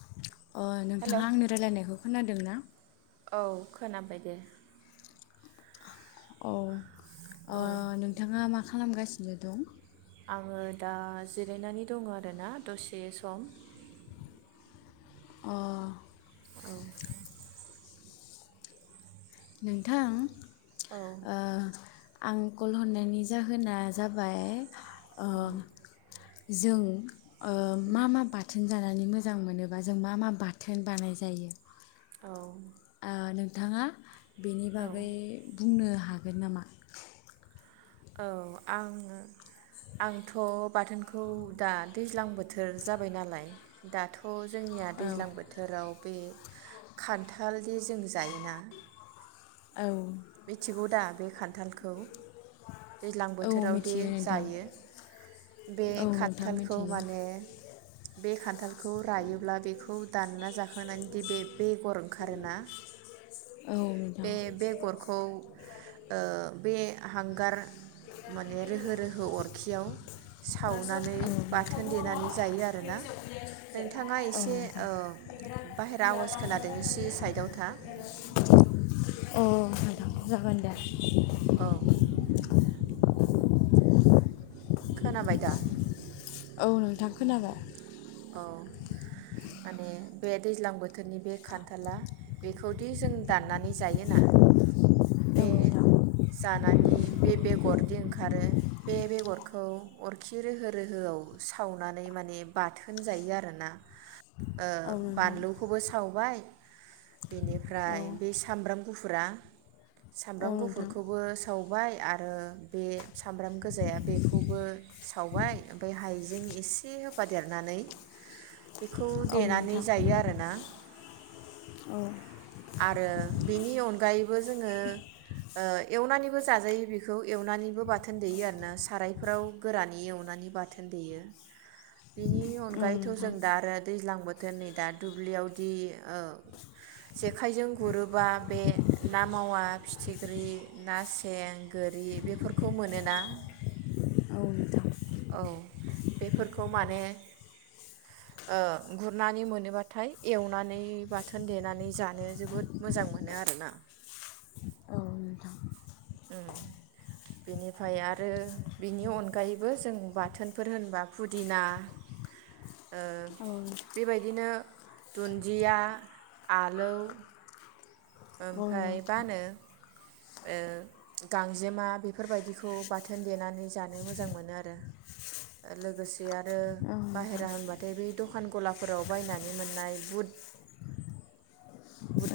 [inaudible] अ hello नोंथाङा आंनि रायलायनायखौ खोनाद दोंना औ खोनाबाय दे औ अ औ नोंथाङा मा खा खालामगासिनो दं? आङो दा जिरायनानै दङ आरोना दसे सम। अ औ नोंथां औ ओ आं कल हरनायनि जाहोना जाबाय ओह जों ओ मा मा बाथोन जानानै मोजां मोनोबा जों मा मा बाथोन बानाय जायो औ ओ नोंथाङा बेनि औ बागै बुंनो हा हागोन नामा? औ आं आंथ' बाथोनखौ दा दैज्लां बोथोर जाबाय नालाय दाथ' जोंनिया औ दैज्लां बोथोराव बे खान्थालदि जों जायोना औ मिथिगौ दा बे खान्थालखौ दैज्लां औ बोथोरावदि मिथियो नोंथां जायो बे औ नोंथां खान्थालखौ मिथियो माने बे खान्थाल खौ रायोब्ला बेखौ दानना जाखांनानैदि बे बेगर ओंखारोना औ नोंथां बे बेगरखौ ओ बे हांगार माने रोहो रोहो अरखियाव सावनानै बाथोन देनानै जायो आरोना औ नोंथाङा औ एसे नोंथां ओ बाहेरा आवाज खोनादों एसे साइडआव था अ नोंथां जागोन दे औ खोनाबाय दा औ नोंथां खोनाबाय औ माने बे दैज्लां बोथोरनि बे खान्थाला बेखौदि जों दाननानै जायोना औ बे नोंथां जानानै बे बेगरदि ओंखारो बे बेगरखौ अरखि रोहो रोहोआव सावनानै माने बाथो होनजायो आरोना ओ औ नोंथां बानलुखौबो साव बाय औ बेनिफ्राय बे सामब्राम गुफुरा औ सामब्राम गुफुरखौबो नोंथां सावबाय आरो रो बे सामब्राम गोजाया बेखौबो सावबाय ओमफ्राय हाइ जें इसे होफादेरनानै बेखौ औ देनानै नोंथां जायो आरोना। औ औ आरो बिनि अनगायैबो जोङो ओ एवना नानैबो जाजायो बेखौ एवनानैबो बाथोन देयो आरो ना सारायफोराव गोरानै एवनानै बाथोन देयो। बिनि अनगायैथ' जों नोंथां दा आरो दैज्लां बोथ थोन नै दा दुब्लियावदि ओ जेखाइजों गुरोबा बे ना मावा फिथिख्रि ना सें गोरि बेफोरखौ मोनो ना। औ नोंथां औ बेफोरखौ माने ओ गुरनानै मोनोबाथाय एवनानै बाथोन देनानै जानो जोबोद मोजां मोनो आरोना। औ नोंथां उम बेनिफ्राय आरो बिनि अनगायैबो जों बाथोनफोर होनबा फुदिना ओ औ बेबायदिनो दुन्दिया, आलौ औ ओमफ्राय नोंथां बानो ओ गांजेमा बेफोरबायदिखौ बाथोन देनानै जानो मोजां मोनो आरो लोगोसे आ रो औ नोंथां बाहेरा होनबाथाय बै दख दखान गलाफोराव बायनानै मोननाय बुट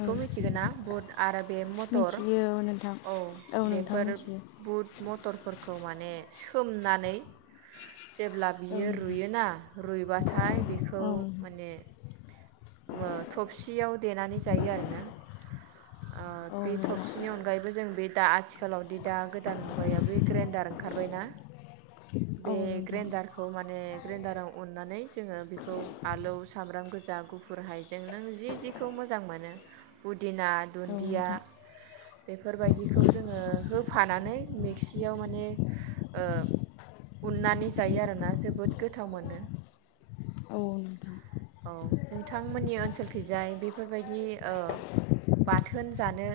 औ मिथिगो ना? बुट आरो बे मटर मिथियो औ नोंथां औ नोंथां बेफोर मिथियो बुट मथरफोर खौ माने सोमनानै जेब्ला औ बियो नोंथां रुयोना रुइबाथाय बेखौ औ माने मो थबसियाव देनानै जायो आरोना। ओ औ बे नोंथां थबसिनि अनगायैबो बो जों बे दा आथिखालावदि दा गोदान मुगायाव बे ग्रेइन्डार ओंखारबायना। औ बे नोंथां ग्रेनडारखौ माने ग्रेन्डाराव उननानै जोङो बेखौ आलौ सामब्राम गोजा, गुफ गुरहायजों नों जि जिखौ मोजां मोनो फुदिना औ दुन्दिया नोंथां बेफोरबायदिखौ जोङो होफानानै मिक्सियाव माने ओ उन्नानै जायो आरो ना जोबोद गोथाव मोनो। औ नोंथां। औ नोंथांमोननि ओनसोलखिजाय बेफोरबायदि ओ बाथोन जानो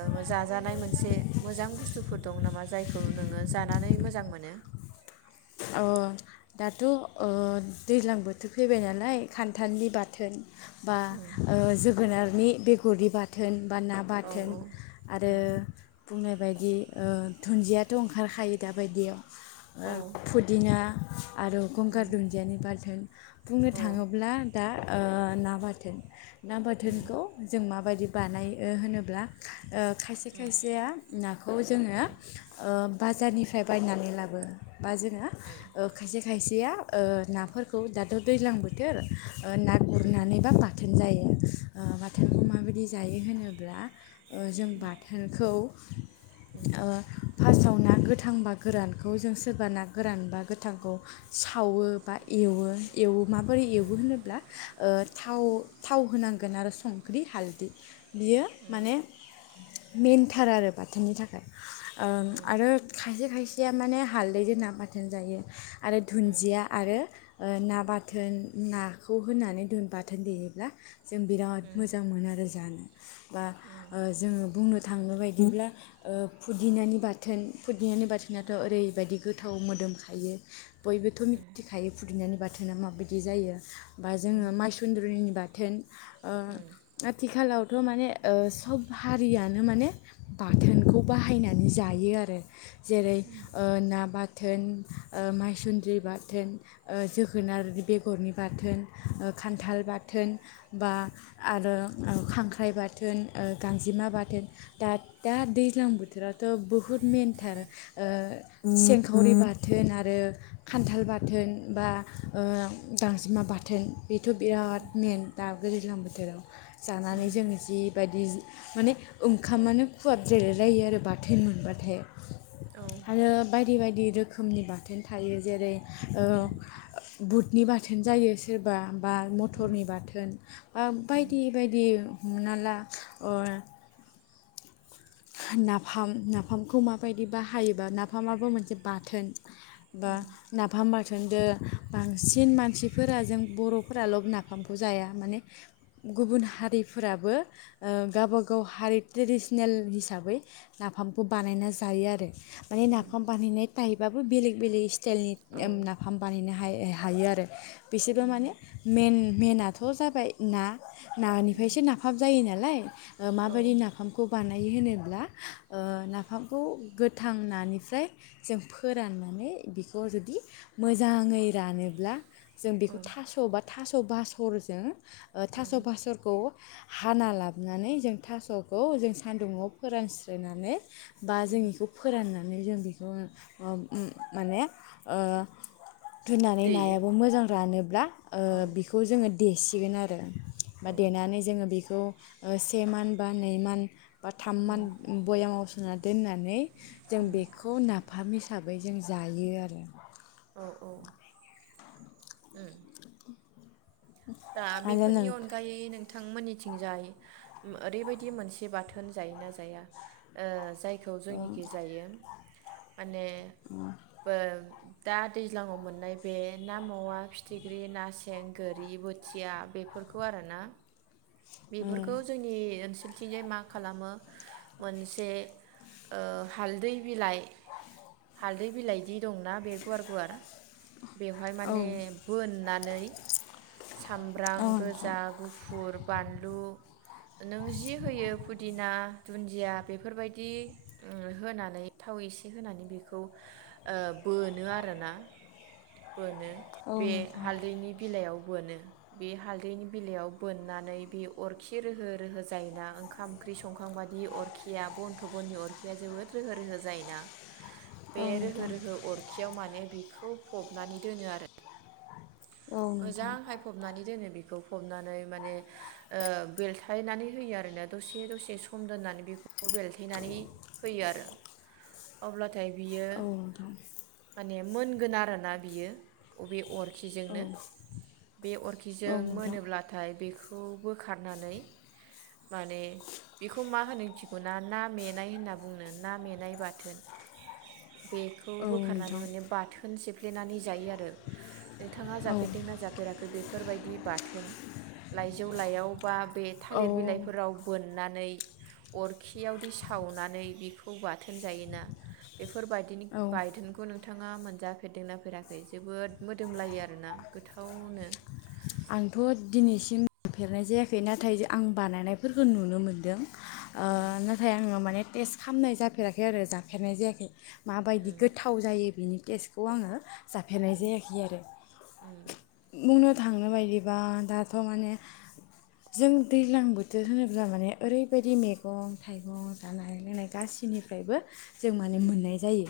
ओ जाजानाय मोनसे मोजां बुस्थुफोर दं नामा जायखौ नोङो जानानै मोजां मोनो। अ दाथ' ओ दैज्लां बोथोर फैबाय नालाय खान्थालनि बाथोन। बा ओ जोगोनारनि बेगरि बाथोन। बा ना औ बाथोन औ आरो बुंनाय बायद दि ओ दुन्दियाथ' ओंखारखायो दाबायदियाव। औ फुदिना। आरो गंगार दुन्दियानि बाथोन बुंनो औ थाङोब्ला दा ओ ना बाथोन ना बाथोनखौ जों माबायदि बानायो होनोब्ला ओ खायसे खायसेया नाखौ जोङो ओ बाजारनिफ्राय बायनानै लाबो बा जोङो ओ खायसे खायस सेया ओ नाफोरखौ दाथ' दैलां बोथोर ओ ना गुरनानैबा बाथोन जायो। ओ बाथोनखौ माबायदि जायो होनो ब्ला ओ जों बाथोनखौ ओ फार्स्टआव ना गोथां बा गोरानखौ जों सोरबा ना गोरान बा गोथांखौ सावो बा एवो एवो माबोरै एवो होनोब्ला ओ थाव थाव होनांगोन आरो संख्रि हालदि बियो माने मेनथार आरो बाथोननि थाखाय ओ आरो खायसे खायस सेया माने हालदैजों ना बाथोन जायो। आरो दुन्दिया आरो ओ ना बाथोन नाखौ होनानै दों बाथोन देयोब्ला जों बिराद उम मोजां मोनो आरो जानो। बा उम ओ जोङो बुंनो थांनो बायदिब्ला ओ फुदिनानि बाथोन फुदिनानि बाथोनाथ' ओरै बायदि गोथाव मोदोमखायो बयबोथ' मिथिखायो फु दिनानि बाथोना माबायदि जायो। बा जोङो मायसुन्द्रिनि बा थोन ओ आथिखालाव थ' माने ओ सब हारियानो माने बाथोनखौ बाहायनानै जायो आरो। जेरै ना बाथोन, ओ मायसुन्द्रि बाथोन, ओ जोगोनार बेगरनि बाथोन, खान्थाल बाथोन बा आरो खांख्राइ बाथोन, गांजेमा बाथोन, दा दा दैज्लां बोथोरावथ' बहुद मेनथार ओ सेंखावरि बाथोन आरो खान्थाल बाथोन बा ओ गांजेमा बाथोन। बेथ' बिराद मेन दा दैज्लां बोथोराव। जानानै जों जि बायदि माने ओंखामानो खुवाब जेलायलायो आरो बाथोन मोनबाथाय। औ। आरो बायदि बायदि रोखोमनि बाथोन थायो जेरै उम बुथ नि बाथोन जायो सोरबा बा मथरनि बाथोन बा बायदि बायदि हमना ला ओ नाफाम नाफामखौ माबायदि बाहायोबा नाफामाबो मोनसे बाथोन बा नाफाम बाथोनजों बांसिन मानसिफोरा जों बर'फोराल' नाफामखौ जाया माने गुबुन हारिफोराबो गावबागाव हारि ट्रेडिसनेल हिसाबै नाफामखौ बानायना जायो आरो। माने नाफाम बानहैनाय थाइायबाबो बेले बेलेग [unintelligible] सेलनि औ नाफाम बानायनो हायो। हायो आरो। बिसोरबो माने मेन मेनाथ' जाबाय ना। नानिफ्रायसो नाफाम जायो नालाय औ माबायदि नाफाम बानायो होनोब्ला नाफामखौ गोथां नानिफ्राय जों फोराननानै बेखौ जुदि मोजाङै रानोब्ला जों औ बेखौ थास' बा थास' बा बासरजों [unintelligible] थास' फास'रखौ हाना लाबनानै जों थास' खौ जों सान्दुुंआव फोरानस्रोनानै बा जों बेखौ फोराननो जों बिखौ ओ माने ओ दुनानै देयो नायाबो मोजां रानोब्ला ओ औ बिखौ जोङो देसि थिगोन आरो बा औ देनानै जोङो बेखौ से मान बा नैमान बा थाममान बयामावसोननानै दोननानै जों बेखौ नाफामि हिसाबै जों जायो आरो औ औ दा आरो बेफोरनि नों अनगायै नोंथांमोननि थिंजाय ओरैबायदि मोनसे बाथोन जायोना जाया जाय खौ जोंनिखि जायो माने बो दा दैज्लांङाव मोननाय बे ना मावा फिथिख्रि ना सें गोरि बो थिया बेफोरखौ आरोना बेफोरखौ जोंनि ओनसोल बिथिंजाय मा खालामो मोनसे ओ हालदै बिलाइ हालदै बिलाइदि दंना बे गुवार गुवार बेवहाय औ माने बोन नानै औ सामब्राम नोंथां गोजा गुफुर बानलु नों जि होयो फुदिना दुन्दिया बेफोरबायदि होनानै थाव इसे होनानै बेखौ बोनो आरोना बोनो औ बे नोंथां हालदैनि बिलाइयाव बोनो बे हालदैनि बिलायाव बोननानै बे अरखि रोहो रोहो जायोना ओंखाम ओंख्रि संखांबादि अरखिया बन थ बननि अरखिया जोबोद रोहो रोहो जायोना बे औ रोहो नोंथां रोहो अरखियाव माने बिखौ खौ फबनानै दोनो आरो औ नोंथां मोजांहायफबनानै दोनो बेंखौ फबनानै माने बेलथायनानै होयो आरोना दसे दसे सम दोननानै बेलथायनानै होयो आरो अब्ला नाथाय बियो औ नोंथां माने मोनगोन आरोना बियो बबे अर औ खिजोंनो बे अरखिजों नोंथां मोनोब्लाथाय बेखौ बोखारनानै माने बेखौ मा होनो मोथिगौना ना मेनाय होनना बुंनो ना मेनाय बाथोन। बेखौ औ बोखारनानै नोंथां माने बाथोन सिफ्ले देनानै जायो आरो नोंथाङा जाफेर जाफेरदोंना जाफेराखै बेफोरबायदि बाथोन लाइजौ लाइआव बा बे औ थालिर बिलाइफोराव बोन नानै अरखियावदि सावनानै बिखौ बाथोन जायोना बेफोर बेरफोरबायदिनि औ बायथोनखौ नुनो नोंथाङा मोनजाफेरदोंना फेराखै जोबोद मोदोमलायो आरोना। गोथावनो। आंथ दिनैसिमफेरनाय जायाखै नाथाय आं बानायनायफोरखौ नुनो मोनदों। ओ नाथाय आंङो माने टेस्ट खालामनाय जाफेराखै आरो जाफेरनाय जायाखै। माबायदि गोथाव जायो बेनि टेस्टखौ आङो। जाफेरनाय जायाखै आरो थांनो बायदिबा दाथ' माने जों दैज्लां बोथोर होनोब्ला माने ओरैबायदि मैगं थाइगं जानाय लोंनाय गासैनिफ्रायबो। जों माने मोननाय जायो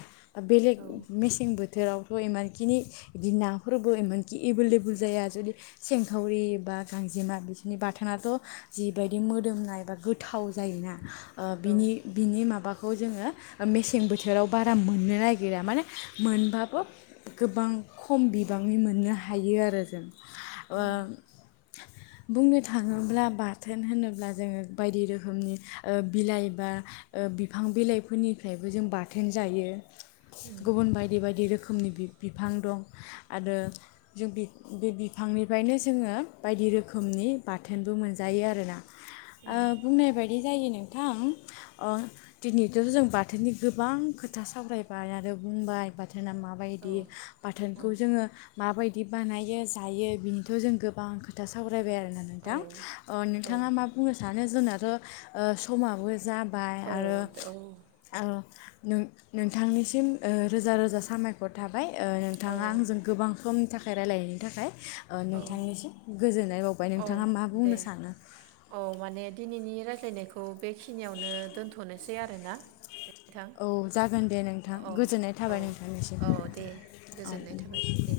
बेलेग औ मेसेंबो बोथोरावथ' इमानखिनि बिदि नाफोरबो इमानखि एभेलेबल जाया। जुदि सेंखावरि बा गांजेमा बिसोरनि बाथोनथ' जिबायदि मोदोमनाय बा गोथाव जायोना। ओ औ बिनि बिनि माबाखौ खौ जोङो मेसें बोथोराव बारा मोननो नागिरा माने मोन बाबो गोबां खम बिबाङै मोननो हायो आरो जों। ओ बुंनो थाङोब्ला बाथोन होनोब्ला जोङो बायदि रोखोमनि ओ बिलाइ बा ओ बिफां बिलाइफोरनिफ्रायबो जों बाथोन जायो। गुबुन बायदि बायदि रोखोम रोखोमनि बिफां दं आरो जों बे बिफांनिफ्रायनो जोङो बायदि रोखोमनि बाथोनबो मोनजायो आरोना। ओ बुंनाय बायदि दि जायो नोंथां ओ दिनैथ' जों बाथोननि गोबां खोथा सावरायबाय आरो बुंबाय ब बाथोना औ माबायदि बाथोनखौ जोङो माबायदि बि बानायो। दायो बिनिथ' जों गोबां खोथा सावरायबाय आरो औ नोंथां औ नोंथाङा मा बुंनो सानो जुनार ओ समाबो जा औ औ। नों नोंथांनिसिम रोजा रोजा साबायखर थाबाय। नोंथाङा औ आंजों गोबां समनि थाखाय। रायलायनायनि थाखाय। बि [unintelligible] औ नोंथांनिसिम गोजोननाय बावबाय औ नोंथाङा मा बुंनो दे सानो। ज्लायनायखौ बेखिनियावनो दोनथ'नोसै आरोना। नोंथां औ जागोन दे नोंथां औ गोजोननाय औ थाबाय नोंथांनिसिम औ दे औ। गोजोननाय थाबाय दे